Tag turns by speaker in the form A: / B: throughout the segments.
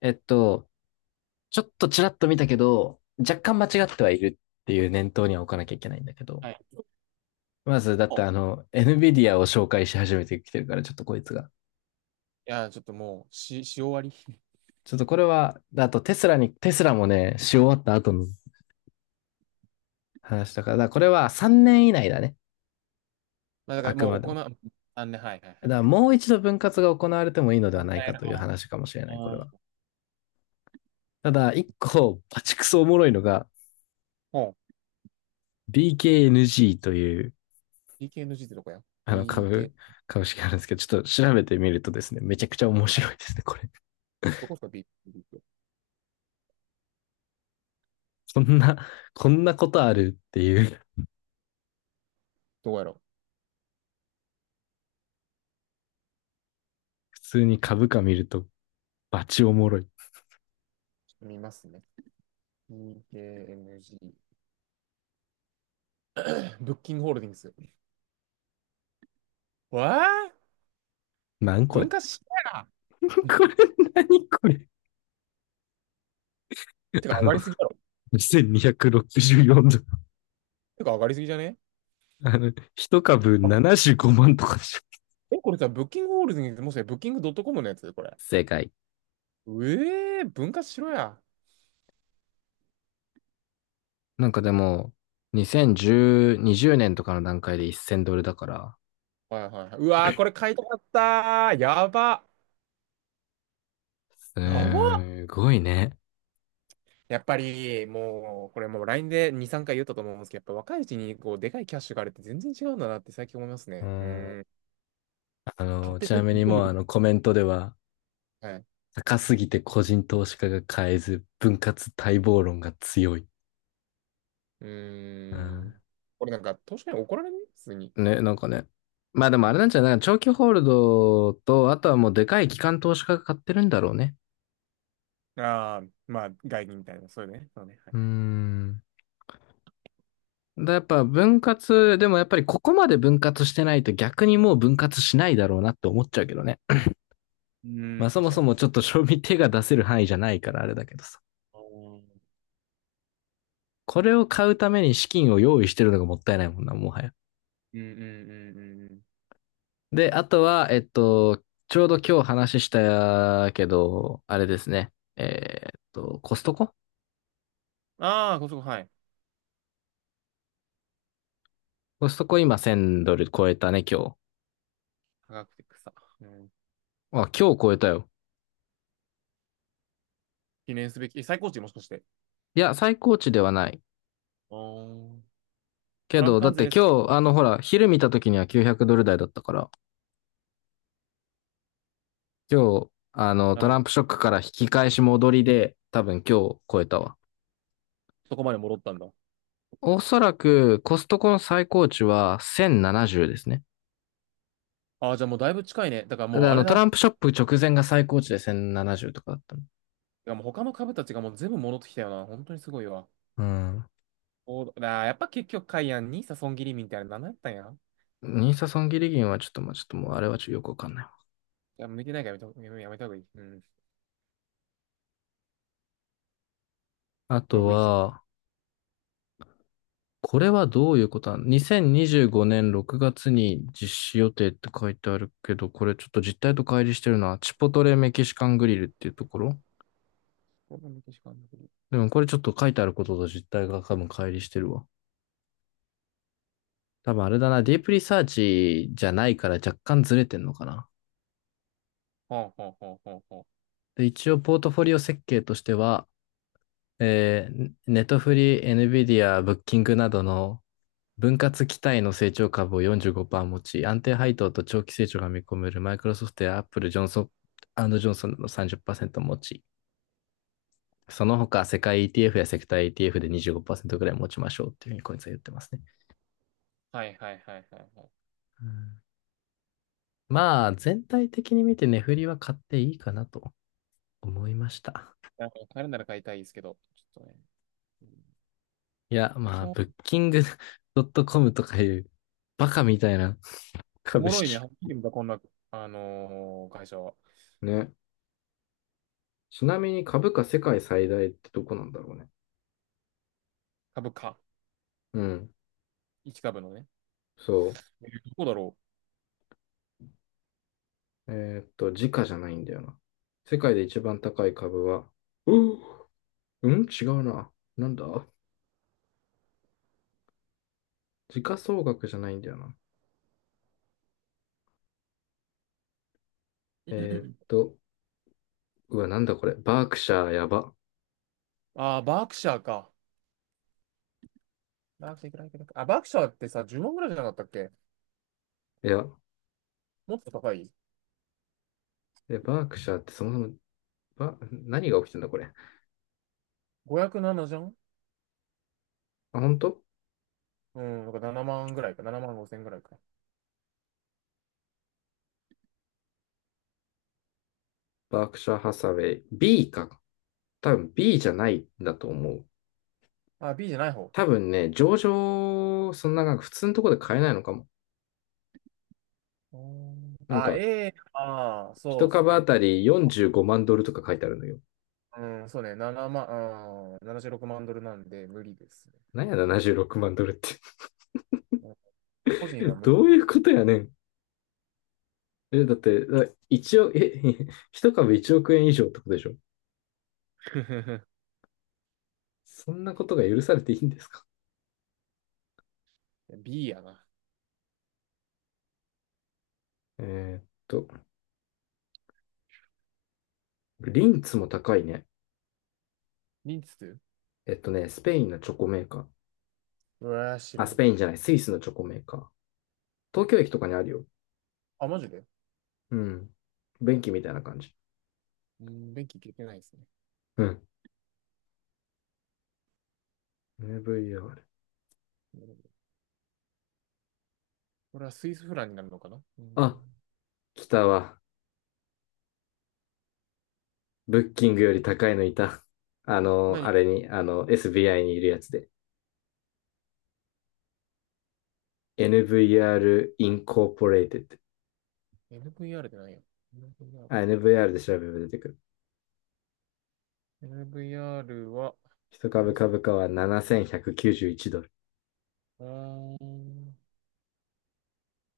A: えっと、ちょっとちらっと見たけど、若干間違ってはいるっていう念頭には置かなきゃいけないんだけど。
B: はい。
A: まず、だっ
B: お
A: て
B: い
A: NVIDIA を紹介し始めてきてるから、ちょっとこいつが。
B: ちょっともう、し終わり。
A: ちょっとこれは、あとテスラに、テスラもね、し終わった後の話だから、だからこれは3年以内だね。
B: まあ、だか
A: あ
B: ら
A: く
B: も
A: ま
B: う
A: で
B: 行
A: も。
B: う、あんね、はいはいは
A: だ
B: い、
A: か
B: オッ
A: ら
B: ケー。
A: もう一度分割が行われてもいいのでは
B: 本
A: な
B: 当
A: い
B: や
A: か
B: る
A: とい
B: か
A: う
B: も。
A: 話かもしれない、これは。
B: うん。
A: ただ、一個、バチクソおもろいのが、
B: ほう。
A: BKNG という、
B: k n g ってどこや？
A: あの、
B: BK、
A: 株、株式あるんですけど、ちょっと調べてみるとですね、めちゃくちゃ面
B: はい、
A: 白いですね、これ。
B: どこですか？ B、k、
A: こんな、こんなことあるっていう、
B: どこやろう。
A: 普通に株価見ると、バチおもろい。
B: ちょっと見ますね。p k n g ブッキングホールディングス。わあ、
A: なんこれ。
B: 文化資 やな。
A: これ、何これ。
B: てか
A: あ
B: 上
A: の、
B: がりすぎだろ。
A: 2264ドル。
B: てか上がりすぎじゃね？
A: 一株
B: あ、
A: 75万とかでしょ。
B: え、これさ、ブッキングホールディングス、もしかしてブッキングドットコムのやつこれ。
A: 正解。
B: うえー、文化しろや。
A: なんかでも、2010、20年とかの段階で1000ドルだから、
B: はいはいはい。うわー、これ買いたかったー。やば。やば。
A: すごいね。
B: やっぱりもう、これもう LINE で2、3回言ったと思うんですけど、やっぱ若いうちにこう、でかいキャッシュがあるって全然違うんだなって最近思います
A: う
B: ね。う
A: ん、
B: ん。買って
A: ち
B: 全
A: なみ
B: 部見
A: に
B: 込
A: も
B: む
A: う
B: と。
A: コメントでは、
B: はい。
A: 高すぎて個人投資家が買えず、分割待望論が強い。
B: う
A: う
B: ん。
A: ん。
B: これなんか、投資家に怒られない普通に。
A: ね、なんかね。まあでもあれなんじゃない長期ホールドと、あとはもうでかい機関投資家が買ってるんだろうね。
B: ああ、まあ、外銀みたいな、そういうね。そうね。は
A: うー
B: い。
A: ん。だやっぱ分割、でもやっぱりここまで分割してないと逆にもう分割しないだろうなって思っちゃうけどね。
B: う
A: まあ
B: ん、
A: そ
B: 確
A: も
B: か
A: そ
B: に。
A: もちょっと賞味手が出せる範囲じゃないからあれだけどさ。
B: あー、
A: これを買うために資金を用意してるのがもったいないもんな、もはや。
B: うんうんうんうんうん。
A: で、あとは、ちょうど今日話したけど、あれですね。
B: ああ、こそこ、はい。
A: コストコ今1000ドル超えたね、今日。
B: 科学的草。うん。
A: あ、今日超えたよ。
B: 記念すべき、え、最高値もしかして。
A: いや、最高値ではない。
B: ああ、プ
A: け
B: ラム
A: ど、だっ
B: 関税
A: て
B: ね。
A: 今日、ほら、昼見た時には900ドル台だったから、今日、
B: な
A: ト
B: るほ
A: ランプ
B: ど。
A: ショックから引き返し戻りで、多分今日超えたわ。
B: そこまで戻ったんだ。
A: おそらく、コストコの最高値は1070ですね。
B: ああ、じゃあもうだいぶ近いね。だから
A: で、
B: もうあれ
A: トラ
B: だ。
A: ンプショップ直前が最高値で1070とかだったの。
B: いや、もう他の株たちがもう全部戻ってきたよな。本当にすごいわ。
A: うん。
B: おー、あー、やっぱ結局、カイアンにさ、損切りみたいな、何やったんや。
A: ニーサ損切り銀はちょっと、まあ、ちょっともうあれはちょっとよくわかんないわ。
B: いや、向いてないからやめた、やめた方がいい。うん。
A: あ
B: ロ
A: と
B: グインして。
A: は、これはどういうことなの ?2025 年6月に実施予定って書いてあるけど、これちょっと実態と乖離してるのは、チポトレメキシカングリルっていうところ
B: こんなメキシコあんだけど。
A: でもこれちょっと書いてあることと実態が多分乖離してるわ。多分あれだな、ディープリサーチじゃないから若干ずれてんのかな。
B: ほうほうほうほうほ
A: で、一応ポートフォリオ設計としては、ネットフリー、NVIDIA、ブッキングなどの分割期待の成長株を45%持ち、安定配当と長期成長が見込めるマイクロソフトやアップル、ジョンソンジョンソンの30%持ち、その他世界 ETF やセクター ETF で25%ぐらい持ちましょうっていうふうにこいつは言ってますね。
B: う。はいはいはいはいはい。
A: うん、まあ、全体的に見て値振りは買っていいかなと思いました。
B: なんか買えるなら買いたいですけど、ちょっとね。うん。
A: いや、まあ、ブ
B: お、
A: ッキング .com とかいうバカみたいな
B: お
A: 株
B: もろいね。は
A: 式。
B: っきり見た、こんな、会社は。
A: ね。ちなみに株価世界最大ってどこなんだろうね。
B: 株価。
A: うん。
B: 1株のね。
A: そう。
B: どこだろ
A: 時価じゃないんだよな。世界で一番高い株は、うーうん違うな。なんだ、時価総額じゃないんだよな。えーっと、うわ、なんだこれ。バークシャーやば。
B: う。ああ、バークシャーか。バークシャー、いくら、いくら、いくら、あ、バークシャーってさ、10万ぐらいじゃなかったっけ？
A: いや、
B: もっと高い？
A: バークシャーってそもそも、何が起きてんだこれ。
B: 507 じゃん。
A: あ、本当
B: うん、なんか7万ぐらいか、7万5千ぐらいか。
A: バークシャーハサウェイ。B か。多分 B じゃないんだと思う。
B: あ、B じゃない方。
A: 多分ね、上場、そんななんか普通のところで買えないのかも。
B: うん、
A: なん
B: あ、
A: か、
B: A、あー、そ
A: 一
B: うです
A: 株あ
B: ね。
A: たり45万ドルとか書いてあるのよ。
B: うん、そうね、7万、うん、76万ドルなんで無理ですね。う
A: なんや
B: ん。
A: 76万ドルって。
B: うん、個人
A: え、
B: は無
A: どういうことやねん。え、だって、だ一応、え、一株1億円以上ってことでしょ？ そんなことが許されていいんですか？
B: B やな。
A: えーっと、リンツも高いね。
B: リンツ、
A: スペインのチョコメーカー。
B: うわ、知ら
A: あ、ス
B: ん。
A: ペインじゃない、スイスのチョコメーカー。東京駅とかにあるよ。
B: あ、マジで？
A: うん。便器みたいな感じ。
B: うん、電気消えてないですね。
A: うん。VR。
B: なるほど。これはスイスフランになるのかな。う
A: あ、
B: ん。
A: 来たわ。ブッキングより高いのいた。あの、
B: 何？
A: あれに、あの、SBI にいるやつで。NVR Incorporated。
B: NVR って何や？ NVR。
A: あ、NVR で調べれば出てくる。
B: NVR は、
A: 一株
B: です、
A: 株価は7191ドル。
B: あー、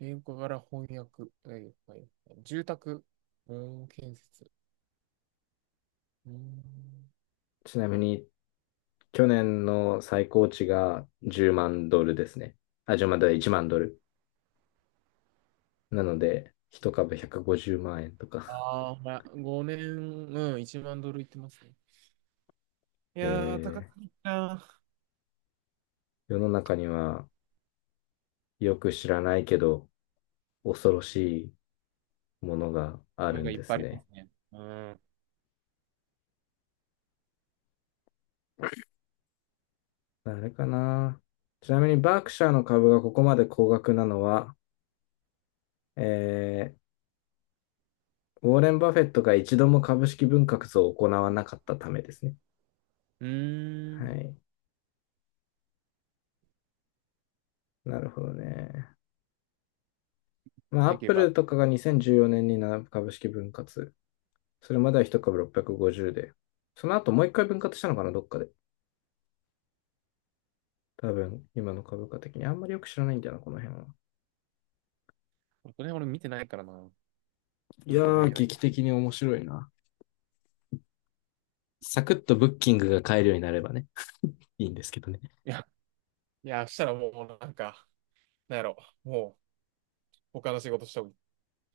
B: 英語科から翻訳、はいはい、住宅、うん、建設。うん、
A: ちなみに、去年の最高値が10万ドルですね。あ、10万ドル、1万ドル。なので、一株150万円とか。
B: あーまあ、5年、うん、1万ドルいってますね。いやー、高
A: え
B: すぎ
A: ー
B: たな。
A: 世の中にはよく知らないけど、恐ろしいものがあ
B: なん
A: る
B: か
A: ん
B: いっ
A: で
B: ぱ
A: す
B: いありま
A: ね。
B: すね。うん。
A: あれかな。ちなみに、バークシャーの株がここまで高額なのは、えーウォーレン・バフェットが一度も株式分割を行わなかったためですね。
B: うー
A: は
B: ん。
A: い。なるほどね。まあ、
B: な
A: ア
B: ん
A: ッ
B: か言え
A: プル
B: ば、
A: とかが2014年になな株式分割。それまでは1株650で。その後もう一回分割したのかな、どっかで。多分、今の株価的に。あんまりよく知らないんだよな、この辺は。
B: これ俺見てないからな。
A: い
B: な
A: や
B: んとも
A: ー、
B: 言えない。
A: 劇的に面白いな。サクッとブッキングが買えるようになればね、いいんですけどね。
B: いや、いや、したらもうなんか、なんやろ、もう他の仕事した方がい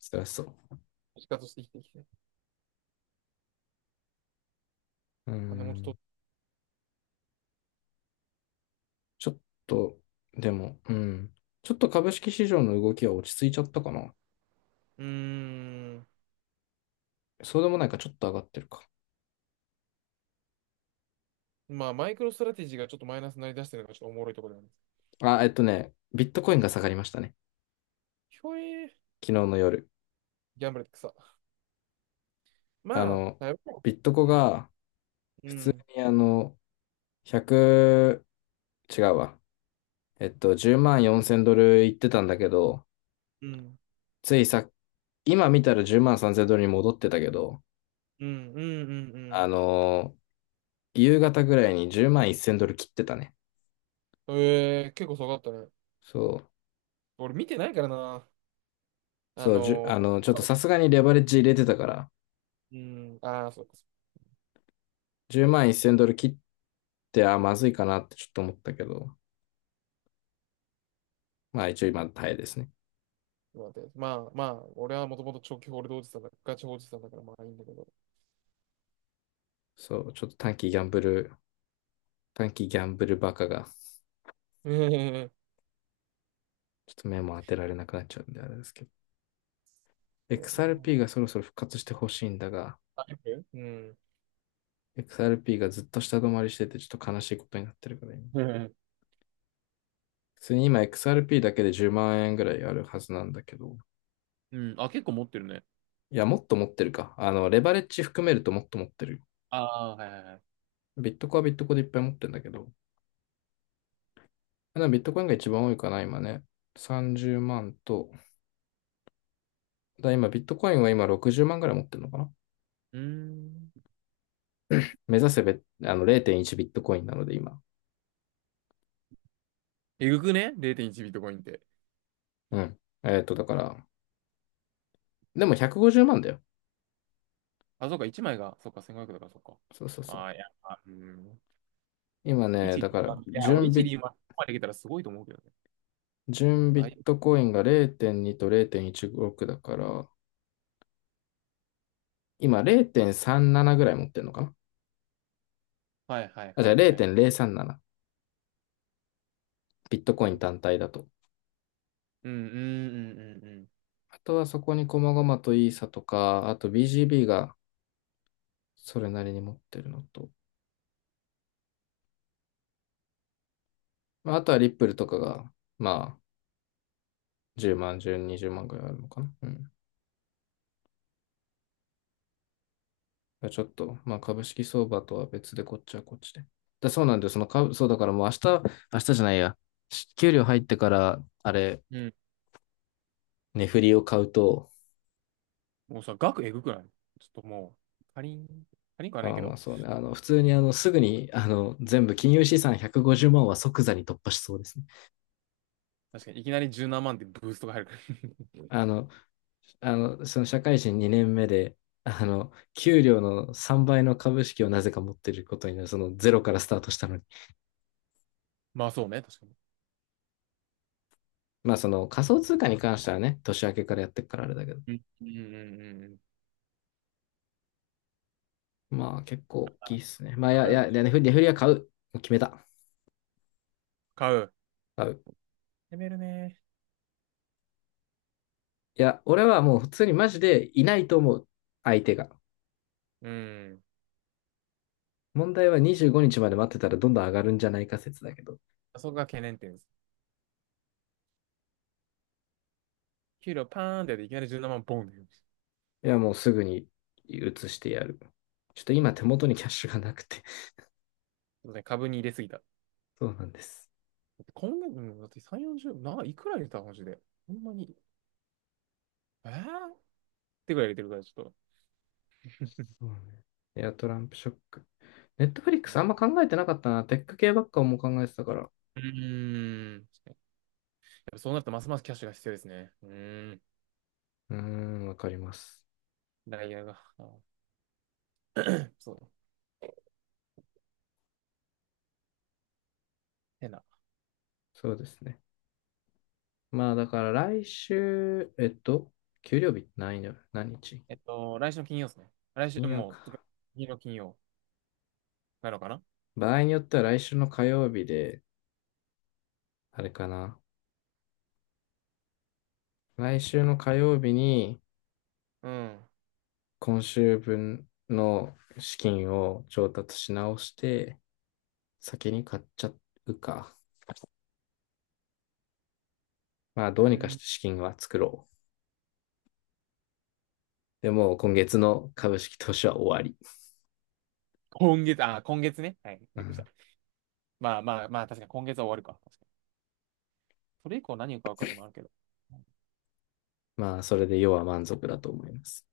A: 辛そう。
B: い。仕方して生きてきて。
A: うー
B: 金も
A: ん。
B: と、
A: ちょっと、でも、うん。ちょっと株式市場の動きは落ち着いちゃったかな。
B: うーん。
A: そうでもないか、ちょっと上がってるか。
B: まあ、マイクロストラテジーがちょっとマイナスになりだしてるのがちょっとおもろいところなんです。
A: あ、ビットコインが下がりましたね。
B: ひょえー、
A: 昨日の夜。
B: ギャンブルって草。
A: あ
B: まあ、
A: の、
B: だいぶ。
A: ビットコ
B: うん、
A: が
B: う
A: 普通
B: ん、
A: に100、違うわ。10万4千ドルいってたんだけど、
B: うん、
A: ついさ、今見たら10万3千ドルに戻ってたけど、
B: うん、うん、う
A: あ
B: ん。
A: の夕方ぐらいに10万1千ドル切ってたね。
B: うん、えー、結構すごかったね。
A: そう、
B: 俺見てないからな。あ
A: そう、じゅ、
B: の
A: あの、ちょっ
B: ー、
A: とさすがにレバレッジ入れてたから、
B: うん、ああ、そうか、そ
A: 10万1千ドル切って、あ、まずいかなってちょっと思ったけど、まあ一応今耐えですね。
B: うか。待って。まあ、まあ、俺はもともと長期ホールドおじさんだ、ガチホールドおじさんだから、まあいいんだけど。
A: そう、ちょっと短期ギャンブル、短期ギャンブルバカが、
B: うん、
A: ちょっと目も当てられなくなっちゃうんであれですけど。
B: そうだな。
A: XRP がそろそろ復活してほしいんだが、
B: あ、見、うん。
A: XRP がずっと下止まりしててちょっと悲しいことになってるから今。普通に今 XRP だけで10万円ぐらいあるはずなんだけど、
B: うん。あ、結構持ってるね。
A: いや、もっと持ってるか。レバレッジ含めるともっと持ってる。
B: ああ、はいはいはい。
A: ビットコはビットコでいっぱい持ってるんだけど、ビットコインが一番多いかな、今ね。30万と、今ビットコインは今60万ぐらい持ってるのかな？
B: うーん。
A: 目指せべ、0.1ビットコインなので今。
B: えぐくね？ 0.1 ビットコインって。
A: うん。だから、でも150万だよ。
B: あ、そうか、1枚が、そうか、1 5 0だから、そうか。
A: そうそうそ
B: ああ、いや、
A: う。
B: まあうん。
A: 今ね、
B: 1、
A: だから、
B: 2番、いや、
A: 準
B: 俺1、
A: 備、
B: 2番までいけたらすごいと思うけどね。
A: 準ビ
B: だ
A: ッ
B: い、
A: トコインが0.2と0.16だから、今0.37ぐらい持ってるのかな？
B: はいはい
A: あ、じ
B: は
A: ゃあ
B: いはい。
A: 0.037。ビットコイ
B: う
A: ン
B: ん
A: 単体だと。
B: うんうんうん
A: あとはそこに細々とイーサとか、あと BGB がそれなりに持ってるのと、まあ、あとはリップルとかが、まあ、10万、10、20万ぐらいあるのかな、うん。まあちょっと、まあ株式相場とは別でこっちはこっちで。そうなんだよ。その株、そうだからもう明日、明日じゃないや。給料入ってから、あれ、
B: うん。うん。
A: 値振りを買うと、
B: もうさ、額えぐくない？ちょっともう、かリン、カリンかはない
A: まあ
B: け
A: まあ
B: ど、
A: そうね、普通にすぐに全部金融資産150万は即座に突破しそうですね。
B: 確かにいきなり十何万ってブーストが入るから。
A: あの、その社会人2年目で、給料の3倍の株式をなぜか持ってることになる、そのゼロからスタートしたのに。
B: まあそうね、確かに。
A: まあその仮想通貨に関してはね、年明けからやってるからあれだけど、
B: うんうんうんうんうん。
A: まあ結構大きいっすね。まあいや、いや、
B: い、
A: 値振りは買う。決めた。
B: 買う。
A: 買う。
B: やめるね。
A: いや、俺はもう普通にマジでいないと思う。相手が。
B: うん。
A: 問題は25日まで待ってたらどんどん上がるんじゃないか説だけど。
B: そこが懸念点です。給料パーンってやっていきなり17万ボンって言う。
A: いや、もうすぐに移してやる。ちょっと今手元にキャッシュがなくて。
B: そうね、株に入れすぎた。だ
A: そうなんです。
B: って今月、うん、だって3、40、な、いくら入れたマジで。ほんまに。えーてくらい入れてるから、ちょっと。
A: そうね。いや、トランプショック。ネットフリックスあんま考えてなかったな。テック系ばっかも考えてたから。
B: うーん。やっぱそうなるとますますキャッシュが必要ですね。うーん。
A: うーん、わかります。
B: ダイヤが。あー、そうだ。変な。
A: そうですね。まあだから来週、給料日何曜、何日、
B: えっと、来週の金曜ですね。来週、
A: 金曜
B: もう、つか
A: か。
B: 次の金曜なのかな。
A: 場合によっては来週の火曜日で、あれかな。来週の火曜日に、
B: うん。
A: 今週分の資金を調達し直して、先に買っちゃうか。まあ、
B: う
A: どうにかし
B: ん。
A: て資金は作ろう。でも、今月の株式投資は終わり。
B: 今月、あ、今月ね。はい。
A: う
B: びっくりした。
A: ん、
B: まあまあまあ、確かに今月は終わるか。確かにそれ以降何を買うかでもあるけど。
A: まあ、それで要は満足だと思います。